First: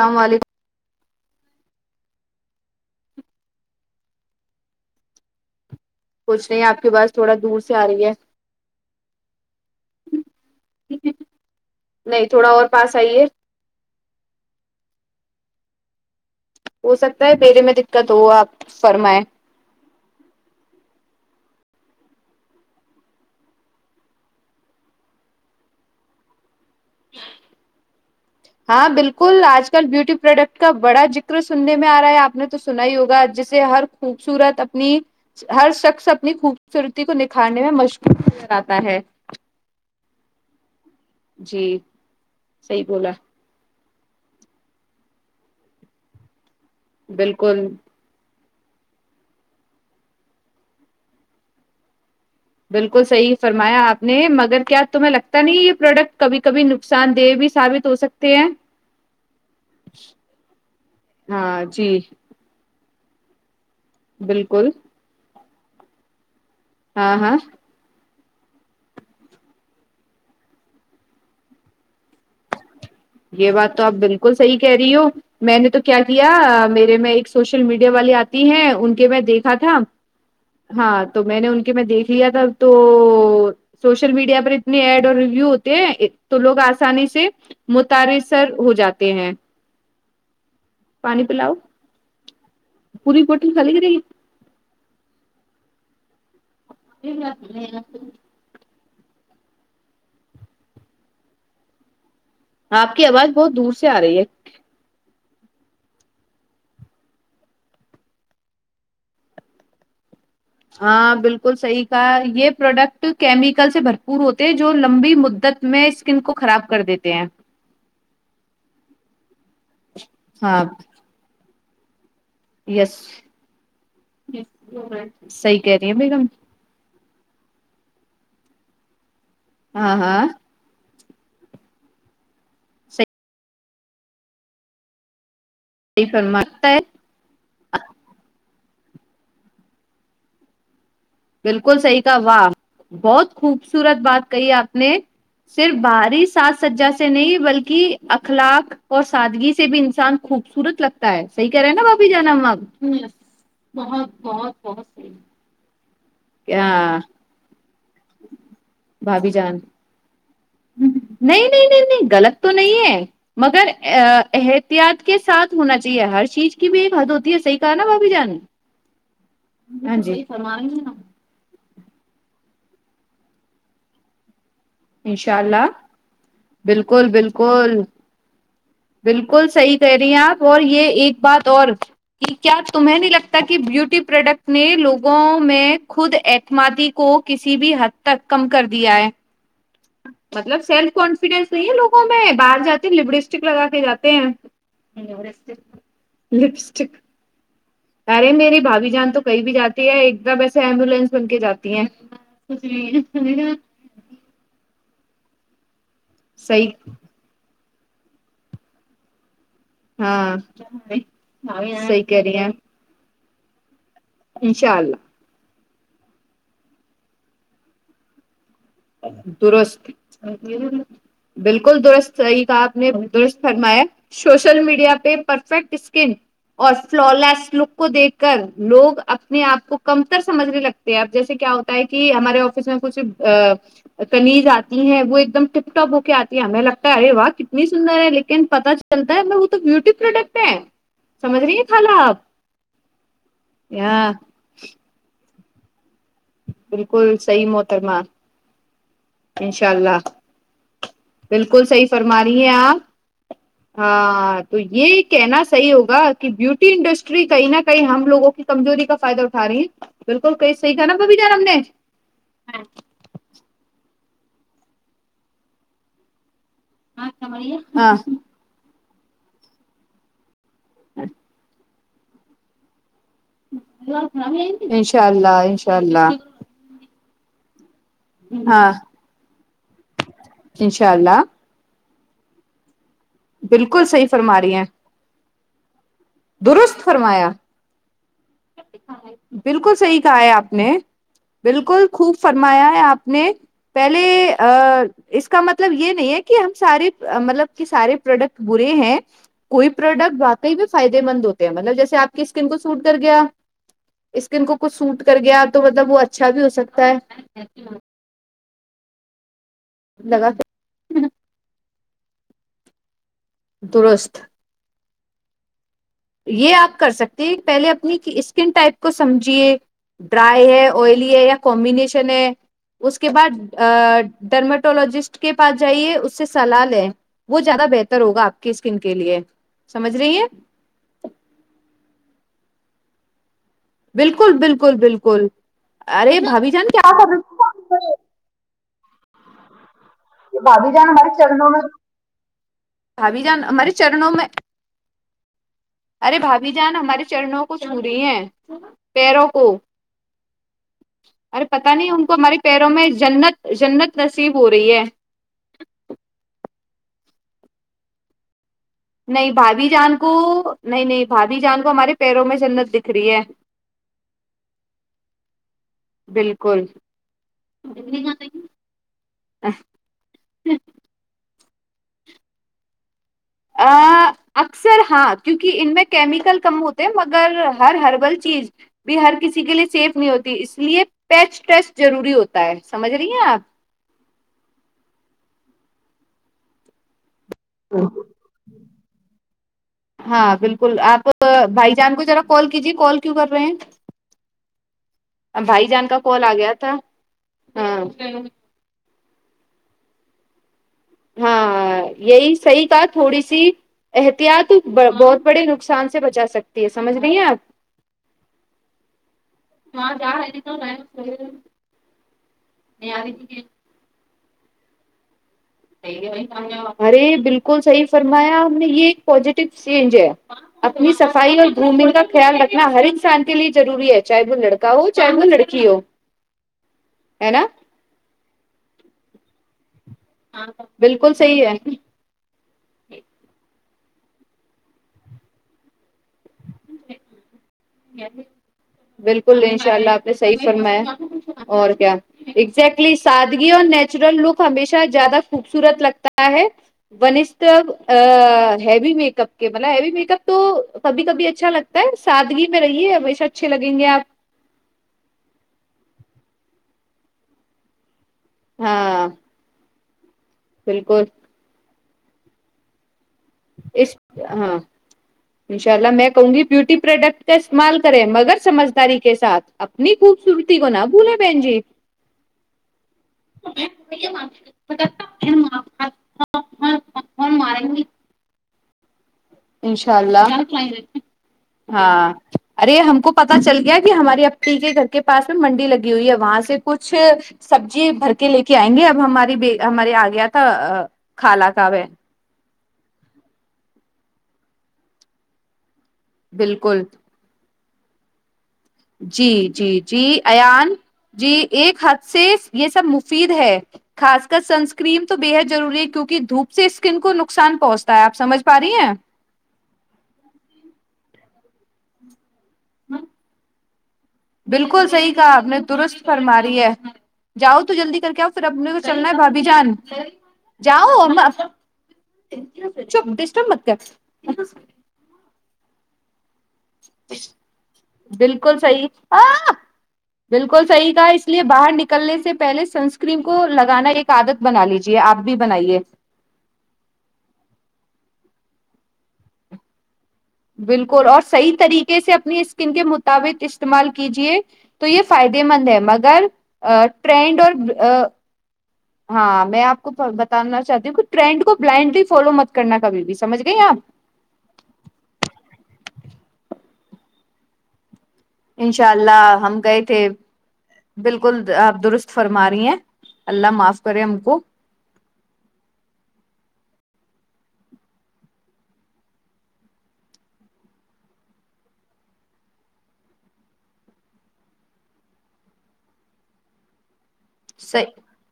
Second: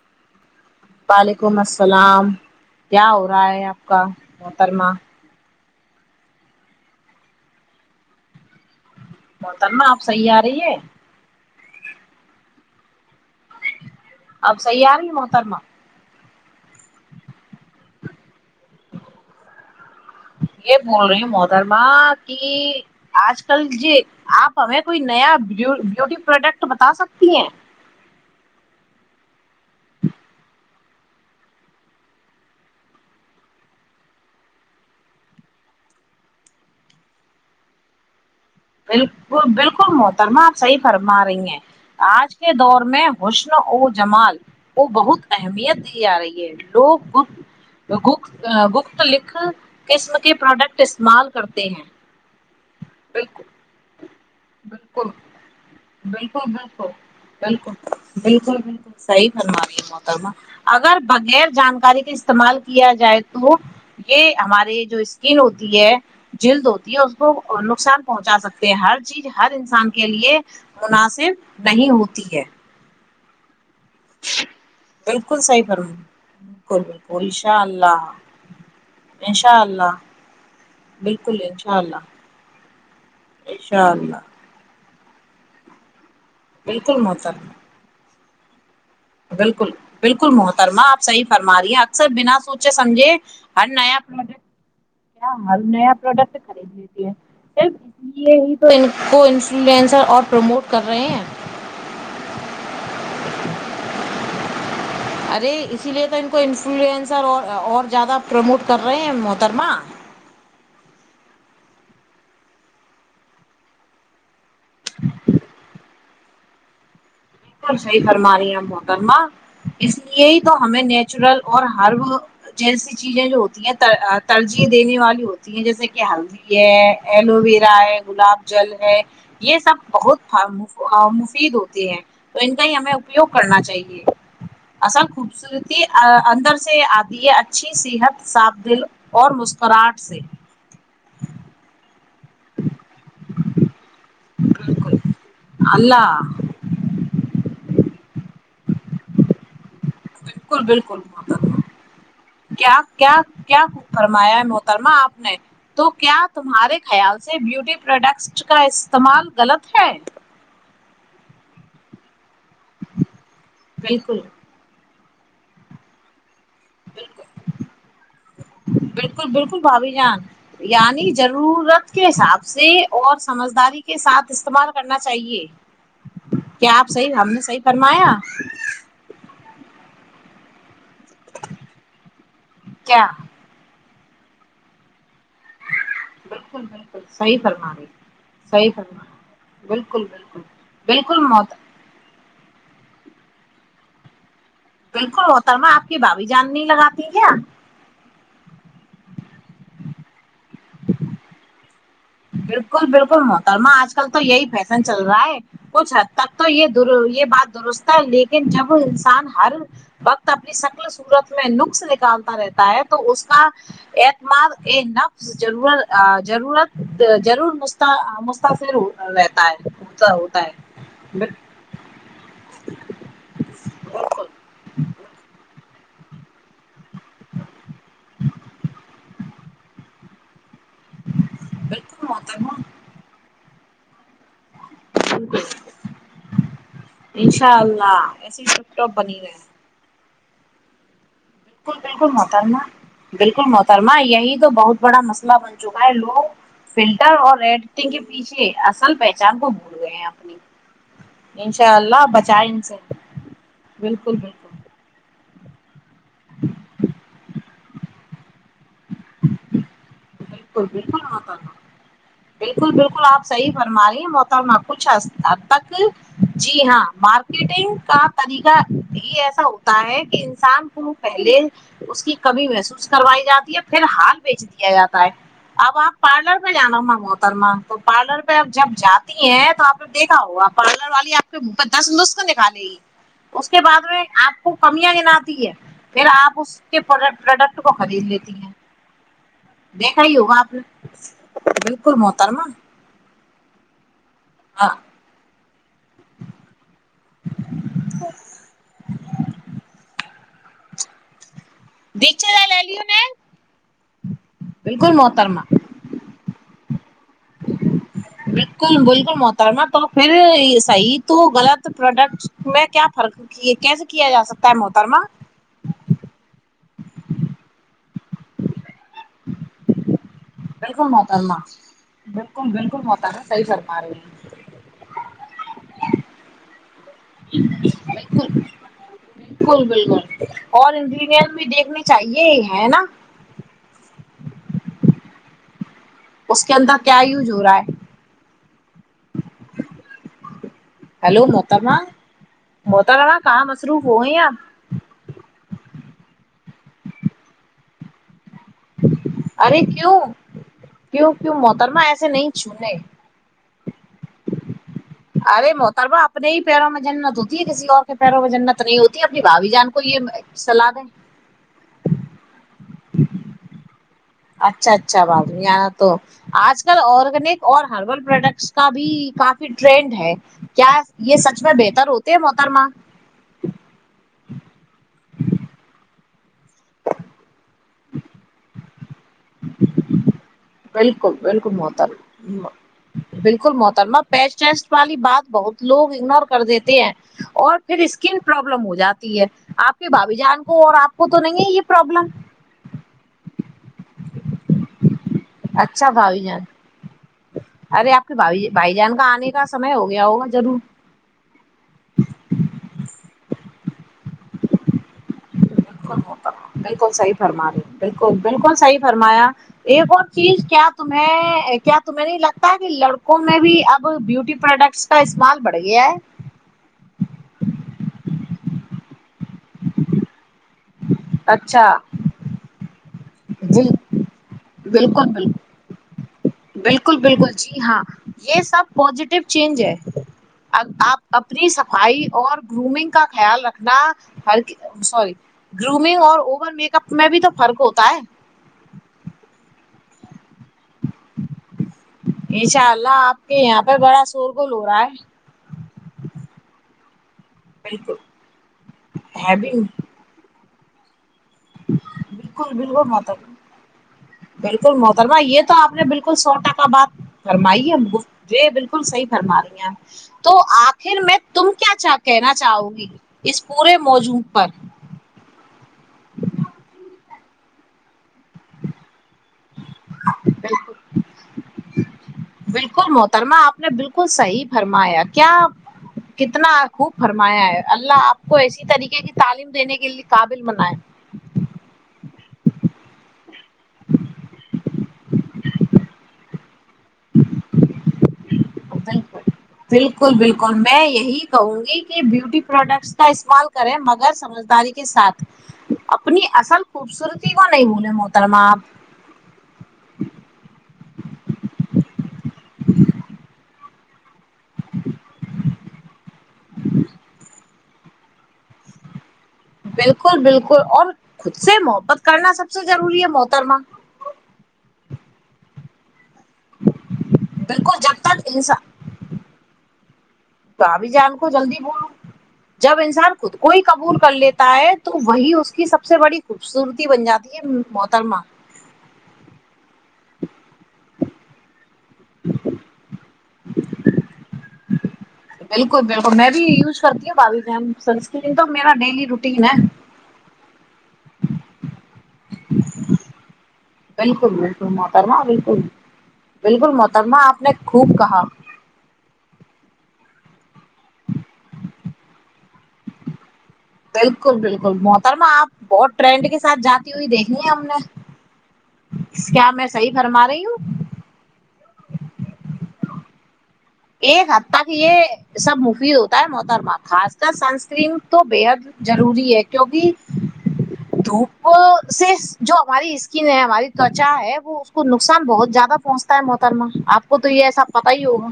اللام علیکم وعلیکم السلام سلام کیا ہو رہا ہے آپ کا محترما کچھ نہیں آپ کے پاس تھوڑا دور سے آ رہی ہے محترمہ آپ صحیح آ رہی ہے نہیں تھوڑا اور پاس آئیے اب سی ار نہیں محترما ہو سکتا ہے پیرے میں دقت ہو آپ [unintelligible] فرمائیں یہ بول رہے ہ محدرما کہ آج کل جی آپ ہمیں کوئی نیا بیوٹی پروڈکٹ تو بتا سکتی ہیں ہاں بالکل آج کل بیوٹی پروڈکٹ کا بڑا ذکر سننے میں آ رہا ہے آپ نے تو سنا ہی ہوگا جسے ہر خوبصورت اپنی ہر شخص اپنی خوبصورتی کو نکھارنے میں مشکور بالک بالکل مت ترم آپ سحب فرما رہی ہیں جی آج کے دور صحیح میں بولا حسن ا جمال وہ بہت اہمیت دی جا رہی ہے لوگ گ بالکل گ گخت لکھ قسم کے پروڈکٹ استعمال کرتے ہیں بالکل صحیح فرمایا آپ نے مگر کیا بالکل تمہیں لگتا نہیں یہ پروڈکٹ کبھی بالکل کبھی بالکل نقصان دہ بھی بالکل ثابت ہو سکتے ہیں بالکل بالکل صحیح فرما رہی ہے محترمہ اگر بغیر ہاں جی جانکاری کے استعمال کیا جائے تو یہ بالکل ہمارے جو اسکن ہو ہے جلد ہوتی ہے اور اس ہاں ہاں کو نقصان پہنچا سکتے ہیں ہر چیز ہر انسان کے لیے مناسب نہیں ہوتی ہے یہ بات تو آپ بالکل صحیح کہہ رہی ہو بالکل میں صحیح نے تو فرما کیا کیا بالکل میرے میں بالکل ایک انشاء سوشل میڈیا اللہ والی آتی ہیں ان کے میں دیکھا انشاء تھا اللہ ہاں تو بالکل میں نے ان کے انشاء میں دیکھ اللہ لیا تھا تو انشاء سوشل اللہ میڈیا پر اتنی ایڈ ریوو ہوتے تو لوگ بالکل آسانی سے محترمہ ار سر ہو جاتا بالکل بالکل محترمہ آپ پانی صحیح پلاؤ فرما رہی ہیں اکثر بنا اچھا سمجھے پوری بوٹل ہر خالی کرے نیا گی پروڈٹ کیا مال نیا پروڈکٹ خرید لیتی ہے صرف اس لیے ہی [inaudible] ان کو انفلوئنسر اور پروموٹ کر رہے ہیں آپ کی آواز بہت دور سے آ رہی ہے ارے اسی لیے تو ان کو انفلوئنسر اور اور زیادہ پروموٹ کر رہے ہیں محترمہ ہاں بالکل صحیح کا یہ پروڈکٹ کیمیکل سے بھرپور ہوتا جو لمبی مدت میں ن کو خراب کر دیتے ہیں بالکل صحیح فرما رہی ہیں محترما اس لیے ہی تو ہاں ہمیں نیچرل اور ہر جیسی یس چیزیں جو ہوتی ہیں ترجیح دینے والی ہوتی صحیح ہیں کہہ رہی جیسے کہ بیگم ہلدی ہے ایلو ویرا ہے گلاب جل ہے یہ سب ہاں بہت ہاں مفید ہوتے ہیں تو ان کا ہی ہمیں اپیوگ کرنا چاہیے ایصل خوبصورت صحیح اندر فرماتا ہے سے آتی ہے اچھی صحت صاف دل اور مسکراہٹ سے بالکل صحی واہ بہت خوبصورت بات کہی آپ نے بالکل صرف اللہ بھاری سااز سجا سے نہیں بلکہ اخلاق اور سادگی سے بھی انان بالکل خوبصورت بالکل لگتا ہے صحیح محترمہ کر رہے ہیں نا باپھی جانا کیا کیا کیا بہت فرمایا ہے بت محترمہ بتی آپ نے تو کیا تمہارے خیال سے بیوٹی پروڈکٹ کا استعمال بھابھی جان غلط ہے نہیں نہیں نہیں نہیں غلط تو نہیں ہے مگر بالکل احتیاط کے سھ ہونا چاہیے ہر چیز کی بھی ایک حد ہوتی ہے صحی کہا نا باپ بھی جان بالکل بالکل بھابھی ہاں جان جی یعنی ضرورت کے حساب سے اور سمجھداری کے ساتھ استعمال کرنا انشاء چاہیے اللہ کیا آپ بالکل صحیح ہم نے صحیح بالکل فرمایا بالکل صحیح کہ رہ ہیں آپ اور یہ ایک بات اور کہ کیا تمہیں نہیں لگتا کہ بیوٹی پروڈکٹ نے لوگ میں خود بالکل اعتمادی بالکل کو صحیح کسی فرما بھی رہی حد تک کم کر صحیح دیا فرما ہے رہی، بالکل بالکل مطلب سیلف بالکل کانفیڈینس محت نہیں ہے لوگوں میں باہر جاتے لبسٹک لگا کے جاتے ہیں بالکل محترما آپ کی بھابھی جان نہیں لپسٹک لگاتی کیا ارے میری بھابھی جان تو کہیں بھی جاتی ہے ایک دم ویسے ایمبولینس بن کے جاتی ہیں بالکل بالکل محترما آج کل تو یہی فی چل رہا ہے پچھا تب تو یہ صحیح د یہ بات درست لیکن جب انسان ہر وکت ہاں اپنی شکل سورت میں نقص صحیح کہہ نکالتا رہی ہیں رہتا ہے تو اس کو [inaudible] ایتمال انشاء ن اللہ ضرورت ضرورت تو ضرور مستق درست ہے بالکل درست صحیح کہا آپ نے درست فرمایا بالکل سوشل میڈیا پہ پرفیکٹ اس ن اور فلالس لک کو دیکھ کر لوگ اپنے آپ کو کم ر سج لگ اب جیسے کیا ہوتا ہے بالکل کہ ہمارے محترمہ آفس میں کچھ ک ن جات تی ہے وہ ایک دم بالکل ٹپٹپ ہو کے آتی ہے ہمیں لگتا ہے ارے واہ انشاء کتنی سندر ہے اللہ ایسی لیکن پتتا ٹپ ٹاپ چلتا بنی ہے میں رہے وہ تو بیوٹی پروڈکٹ ہے سمجھ رہی ہیں بالکل خالہ بالکل آپ محترما بالکل محترما ہاں یہی تو بہت بڑا مسئلہ بن جو ہے لوگ فلٹر بالکل اور صحیح ایڈٹنگ محترما کے پیچھے اصل پہچان کو انشاء بھول گئے ہیں اللہ اپنی بالکل انشاء صحیح اللہ فرما رہی بچائے ہیں ان سے آپ بالکل ہاں تو بالکل یہ کہنا صحیح ہوگا واھ کہ بوٹی انڈسٹری کئی نہ کئی ہم لوگوں کی کمزوری کا فائدہ اٹھا رہے ہیں بالکل کئی صحیح تھا نا ببی مت جان ہم نے بالکل بالکل آپ صحیح فرما رہے موت تا میں کچھ اس اب تک جی ہاں مارکیٹنگ ہاں کا طریقہ یہ ایسا ہوتا ہے کہ شام کو پہلے اس کی کمی محسوس کروائی جاتی ہے پھر حار بیچ دیا جاتا ہے انشاء اللہ انشاء اب آپ اللہ پارلر میں جانا ہو بہ محترمہ تو پارلر پہ اب جب ہاں جاتی ہیں تو آپ نے دیکھا ہوگا پارلر انشاء والی اللہ آپ کے دس نسخ نکالے گی اس کے بالکل بعد میں صحیح فرما آپ کو رہی ہیں کمیاں گنا تی ہے پھر آپ اس کے درست فرمایا پروڈکٹ کو خرید لیتے بالکل صحیح کہا ہے آپ نے بالکل خوب فرمایا ہے آپ نے پیک ہاں اس کا مطلب یہ نہیں ہے کہ ہم سارے مطلب کہ سارے پروڈکٹ برے ہیں کوئی پروڈکٹ بکے نہیں تو فائدے مند ہوتے مطلب جیس آپ کی دکچا اسکن کو لے لی سوٹ کر انہیں گیا اسکن کو کچھ بالکل سوٹ کر محترما گیا تو مطلب وہ اچھا اچھا بھی ہو سکتا ہے بالکل بالکل مو ترما تو پھر لگا صحیح کے تو غلط پروڈکٹس میں کیا فرق کی کیسے کیا درست جا سکتا ہے محترما یہ آپ کر سکتے ہیں پہلے اپنی اسکن ٹائپ کو سمجھیے ڈرائی ہے بالکل آئلی ہے یا محترما کومبینیشن ہے بالکل بالکل اس کے محترما بعد صحیح فرما رہی ہیں ڈرمٹولوجسٹ کے پاس جائیے اس سے سلاح لیں وہ زیادہ بہتر ہوگا آپ بالکل کی اسکن کے لیے بالکل سمجھ رہی بالکل ہے اور انگریڈینٹ بھی دیکھنے چاہیے ہے نا بالکل بالکل بالکل ارے اس بھابی کے جان اندر کیا کر یوز ہو رہا ہے بھاابھی جان ہمارے ہیلو چرنوں میں محترما محترما بھاابی جان کہاں ہمارے مصروف ہو چرنوں گئی میں آپ ارے بھابھی جان ہمارے چنوں کو چھوری ہے پیروں کو ارے کیوں کیوں کیوں ارے پتا محترما نہیں ان ایسے کو ہماری پیروں چھونے میں جنت جنت نصیب ہو رہی ہے ارے موتر میں اپپنے ہی پیروں میں جنت ہوتی ہے کسی اور کے پیروں میں جنت نہیں ہوتی اپنی نہیں بھابھی جان یہ کو صلاح دیں نہیں نہیں بھاابھی جان کو ہمارے پیروں میں جنت دکھ کریہ اچھا اچھا بات تو آج بالکل کل آرگینک اور ہربل پروڈکٹس کا بھی کافی ٹرینڈ ہے کیا یہ س اس میں بہتر ہوتے ہے محترماں ا اکثر ہاں کیونکہ ان میں کیمیکل کم ہوتے مگر ہر ہربل چیز بھی ہر کسی کے لیے سیف نہیں ہوتی اس لیے بالکل پیچ بالکل ٹیسٹ ضروری ہوتا محترمہ ہے سمجھ رہی ہیں آپ بالکل محترمہ پیچ ٹیسٹ والی بات بہت لوگ اگنور کر دیتے ہیں اور پھر آپ اسکن پرابلم ہو جاتی ہے آپ کے بھاابھی ہاں جان کو اور بالکل آپ کو تو نہیں ہے یہ بھائی جان کو پرابلم ذرا کال کیجیے کال کیوں کر رہے ہیں بھائی جان اچھا کا بھائی کال آ جان گیا تھا ارے آپ ہاں کے بھ بھائی جان کا آنا نے کا سمے ہو گیا ہوگا ضرور ہاں یہی صحیح کا تھوڑی سی احتیاط بہت بڑے نقصان سے بالکل بچا سکتی ہے بالکل سمجھ صحیح ہیں فرما آپ رہی بالکل بالکل صحیح فرمایا ایک اور چیز کیا تمیں کیا تمہیں نہیں لگتا کہ لڑکوں میں بھی اب بیوٹی پروڈکٹس کا استعمال بڑھ گیا ہے ارے بالکل صحی فرمایا یہ ایک پزیٹیو چینج ہے اپنی صفائی اور اچھا دومنگ کا خیال رکھنا ہر ایک انسان کے لیے بل ضروری ہے چاہے وہ لڑکا ہو بالکل چاہے وہ بالکل لڑکی ہو بالکل ہے بالکل نا جی ہاں یہ سب پزیٹیو چینج ہے آپ بالکل صحیح اپنی ہے صفائی اور گرومنگ کا خیال رکھ نہ ہر سوری گرومنگ اور اوور میک اپ میں بھی تو فرق ہوتا ہے بالکل ان شاء اللہ نے صحیح فرمایا اور کیا انشاء ایکزیکٹلی اللہ آپ کے سادگی یہاں اور پہ بڑا نیچرل لک شورغل ہو رہا ہمیشہ ہے زیادہ خوبصورت لگتا ہے وس بالکل ہیوی میک ہے اپ کے بھی مل ہیوی میک اپ تو کبھی کبھی اچھا لگتا ہے سادگی بالکل میں بالکل رہیے ہمیشہ محترمہ اچھے لگیں گے آپ بالکل محترمہ یہ تو آپ نے بالکل بالکل سو ٹکا بات فرمائی ہے گفت جی بالکل صحی ہاں فرما رہی ہیں [inaudible] تو آخر بالکل میں تم کیا چاہتا کہنا چاہو گی اس پورے اس موجوں پر ہاں انشاء اللہ میں کہوں گی بیوٹی پروڈکٹ کا استعمال کریں مگر سمجھداری کے ساتھ اپنی خوبصورتی بالکل کونا بولے بین جی بالکل محترما آپ نے بالکل صحیح فرمایا کیا کتنا خوب فرمایا ہے اللہ آپ کو ایسی طریقے کی تعلیم دینے کے انشاء لیے قابل بنائے اللہ ہاں ارے ہم کو پتا چل گیا کہ ہماری اپنی کے گھر کے پاس میں منڈی لگی ہوئی ہے وہاں سے کچھ سبزی بھر کے لے کے آئیں گے بالکل اب ہماری ہمارے آ بالکل گیا تھا بالکل میں یہی خالہ کہوں کاب گی کہ بیوٹی پروڈکٹس کا استعمال کریں مگر سمجھداری کے ساتھ اپنی اصل بالکل خوبصورتی کو نہیں بھول موترم جی جی جی ایان جی ایک حد سے یہ سب مفید ہے خاص کر سنسکریم تو بےحد ضروری ہے کیونکہ دھوپ سے اسکن کو نقصان پہنچتا ہے آپ سمجھ پا رہی ہیں بالکل بالکل اور خود سے محبت کرنا س ہ بالکل صحی کہا آپ نے تو فرماری ہے جاؤ تو بالکل جلدی جب کر کے تک آؤ پھر انسان اپنے کو چلنا ہے بھبھی جان بھابھی جاؤ جان کو جلدی بولوں جب چپ انسان خود کو ڈسٹرب ہی مت کر قبول لیتا ہے تو وہی اس کی سب سے بڑی خوبصورتی بن جاتی ہے محترما بالکل صی بالکل صحی تھا لیے باہر نکل کرلنے سے پہلے سنسکرین کو لگانا ایک عدت بنا لی ت بالکل بالکل میں بھی یوز کرتی ہ باوی جم سنک ج تو میرا ڈیلی روٹیین ہے بالکل اور صحیح طریقے سے اپنی اسکن کے مطابق استعمال بالکل کیجے بالکل تو یہ محترما فائدے بالکل مند ہے مگر بالکل محترمہ ٹرینڈ آپ نے اور خوب کہا ہاں میں آپ کو بتا چاہتی ہوں کہ ٹرینڈ کو بلائنڈلی فالو متب بالکل بالکل مترم آپ بہت ٹرینڈ کے ساتھ جاتی ہوئی دیکھنی ہے ہم نے انشاء اللہ کیا ہم میں گئے صحیح تھے فرما رہی ہوں بالکل آپ درست فرما رہی ہیں اللہ معاف کرے ہم ایک کو حد تک یہ سب مفی ہوتا ہے محترما خاص سنسکرین تو بے حد ضروری ہے کیوںکہ دھوپ سے جو ہماری اسکن ہے ہماری تچا ہے وہ اس کو نقصان بہت زیادہ پہنچتا ہے محترما آپ وہ تو ہی ایسا پتا ہی ہوگا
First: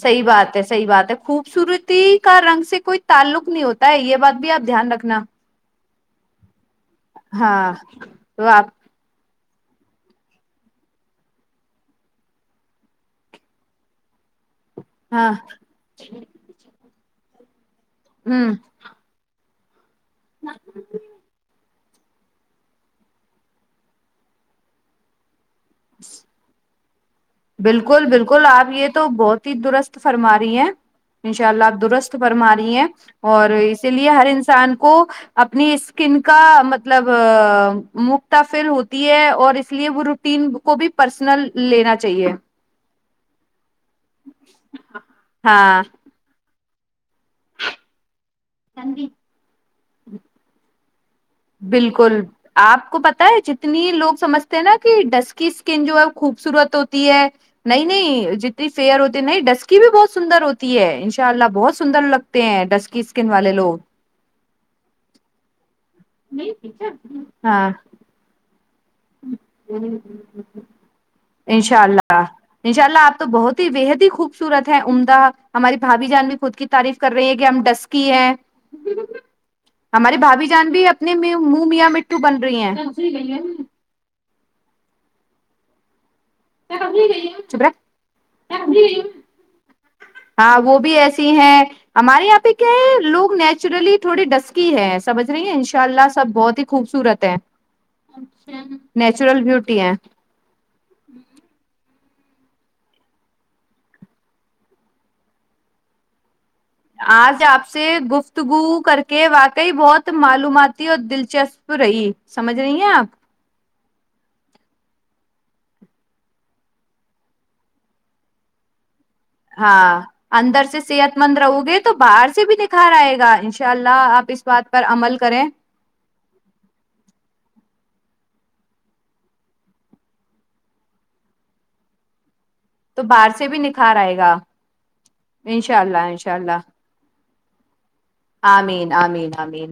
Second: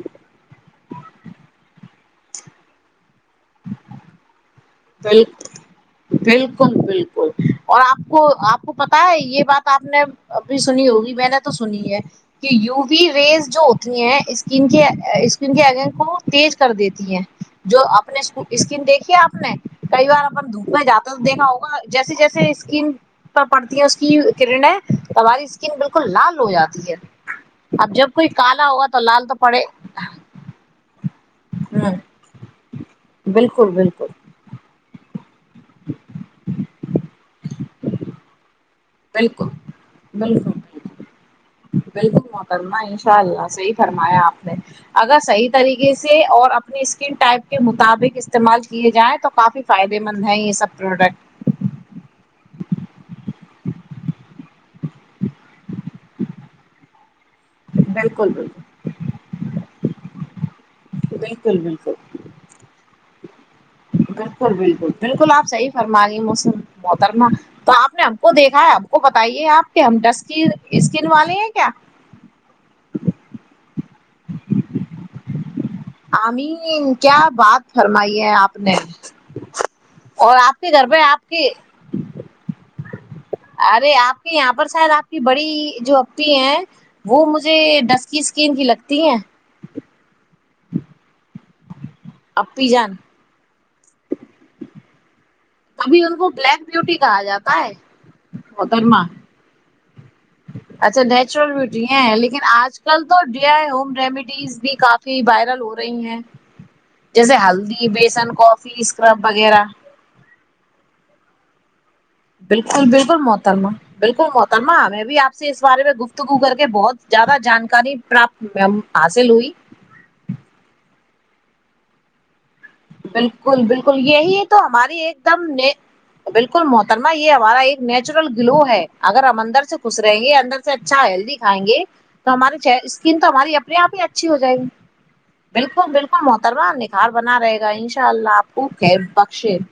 صحی بات ہے صحی بات ہے خوبصورتی کا رنگ سے کوئی تعلق نہیں ہوتا ہے یہ بات بھی آپ دھیان رکھنا بالکل بالکل بالکل ہاں اور آپ کو آپ کو پت ہے یہ بات آپ نے ابھی سنی ہوگی میں نے تو سنی ہے کہ یو وی ریز جو ہوتی ہیں اس اسکن کے ہاں اسکن کے اگیں کو تیز کر دیتی ہیں جو اپنے ہوں اسکن دیکھی ہے آپ نے کئی بار اپن دھوپ میں جا تو دیکھا ہوگا جیسے جیسے اسکین پر پڑتی ہے اس کی کرنیں ہماری ن بالکل لال ہو جاتی ہے اب بالکل جب کوئی بالکل کالا آپ ہوگا یہ تو لال بہت ہی پڑے درست فرما رہی ہیں ان شاء اللہ آپ ہ درست فرما رہی ہیں اور بالکل اسی بالکل بالکل لیے ہر انسان کو اپنی اسکن کا مطلب مکتا پھر ہو ہے اور بالکل اس لیے وہ روٹین کو بھی پرسنل لینا چ مکرم اناء اللہحیح فرمایا آپ نے اگر صحیح ہاں طریقے سے اور اپنے اپنی اسکن ٹائپ کے مطابق استعمال کیے جائیں تو کافی فائدے مند ہیں یہ سب پروڈکٹ بالکل آپ کو پت ہے جتنی لوگ سمجھتے ہیں نا کہ ڈسک اسکن جو ہے خوبصورت ہوتی ہے نہیں بالکل نہیں بالکل جتنی فیئر ہوتی نہیں ڈسک بھی بہت سندر ہو ہے ان شاء اللہ بالکل بہت بالکل سندر لگتے ہیں ڈسکی اسکن والے لوگ فرماریی موسم بترنا ہاں تو آپ نے ہم کو دیکھا ہے وہ بتائیے آپ کے ہمٹسک اسکن والے ہیں کیا انشاء اللہ انشاء اللہ آپ تو بہت ہی بےحد ہی خوبصورت ہے عمدہ ہماری بھابھی جان بھی خود کی آمین تعریف کر کیا رہی ہے کہ ہم بات ڈسک فرمائی ہیں ہے آپ نے ہماراری اور بھابھی آپ جان کے بھی گھر پہ اپنے آپ کے منہ میاں م بن رہی ہیں گئی ہے ارے آپ یہاں پر شاید آپ کی بڑی جو ہیں وہ مجھے چپ رہ ڈس کی اسکن کی لگتی ہیں ہاں وہ بھی ایسی ہیں ہمارے یہاں پہ اپی کیا جان ہے لو نچ نچرلی تھوڑی ڈسکی ہے سمجھ رہی ہیں ان شاء کبھی اللہ ان کو سب بہت بلیک ہی بیوٹی کہا خوبصورت ہے جاتا محترما نیچرل بیوٹی ہے اچھا نیچرل بیوٹی لیکن آج کل تو ڈی آئی ہوم ریمیڈیز بھی کافی وائرل ہو رہی ہیں جیسے آج آپ سے ہلدی بیسن کافی گفتگو کر اسکرب کے وغیرہ واقعی بہت معلوماتی اور دلچسپ رہی سمجھ رہی بالکل ہیں آپ بالکل موحترما بالکل محتما ہمیں بھی آپ سے اس بارے میں گفتگو کر کے بہت زیادہ جانکاری پراپت حاصل ہوئی ہاں اندر سے صحت مندرو گے تو باہر سے بھی دیکھ بالکل بالکل یہی تو پر ہماری ایک عمل کریں دم بالکل محترمہ یہ ہمارا ایک نیچرل گلو ہے اگر ہم اندر سے خس رہیں گے اندر سے اچھا ہیلدی کھائیں گے تو ہماری اسکن تو باہر سے ہماری بھی اپنے آپ نکھار ہی آئے اچھی گا ہو جائے گی انشاء بالکل اللہ بالکل انشاء اللہ محتربہ نکھار بنا رہے ہیں [inaudible] شاء اللہ اوک آمین ہے آمین بخشے آمین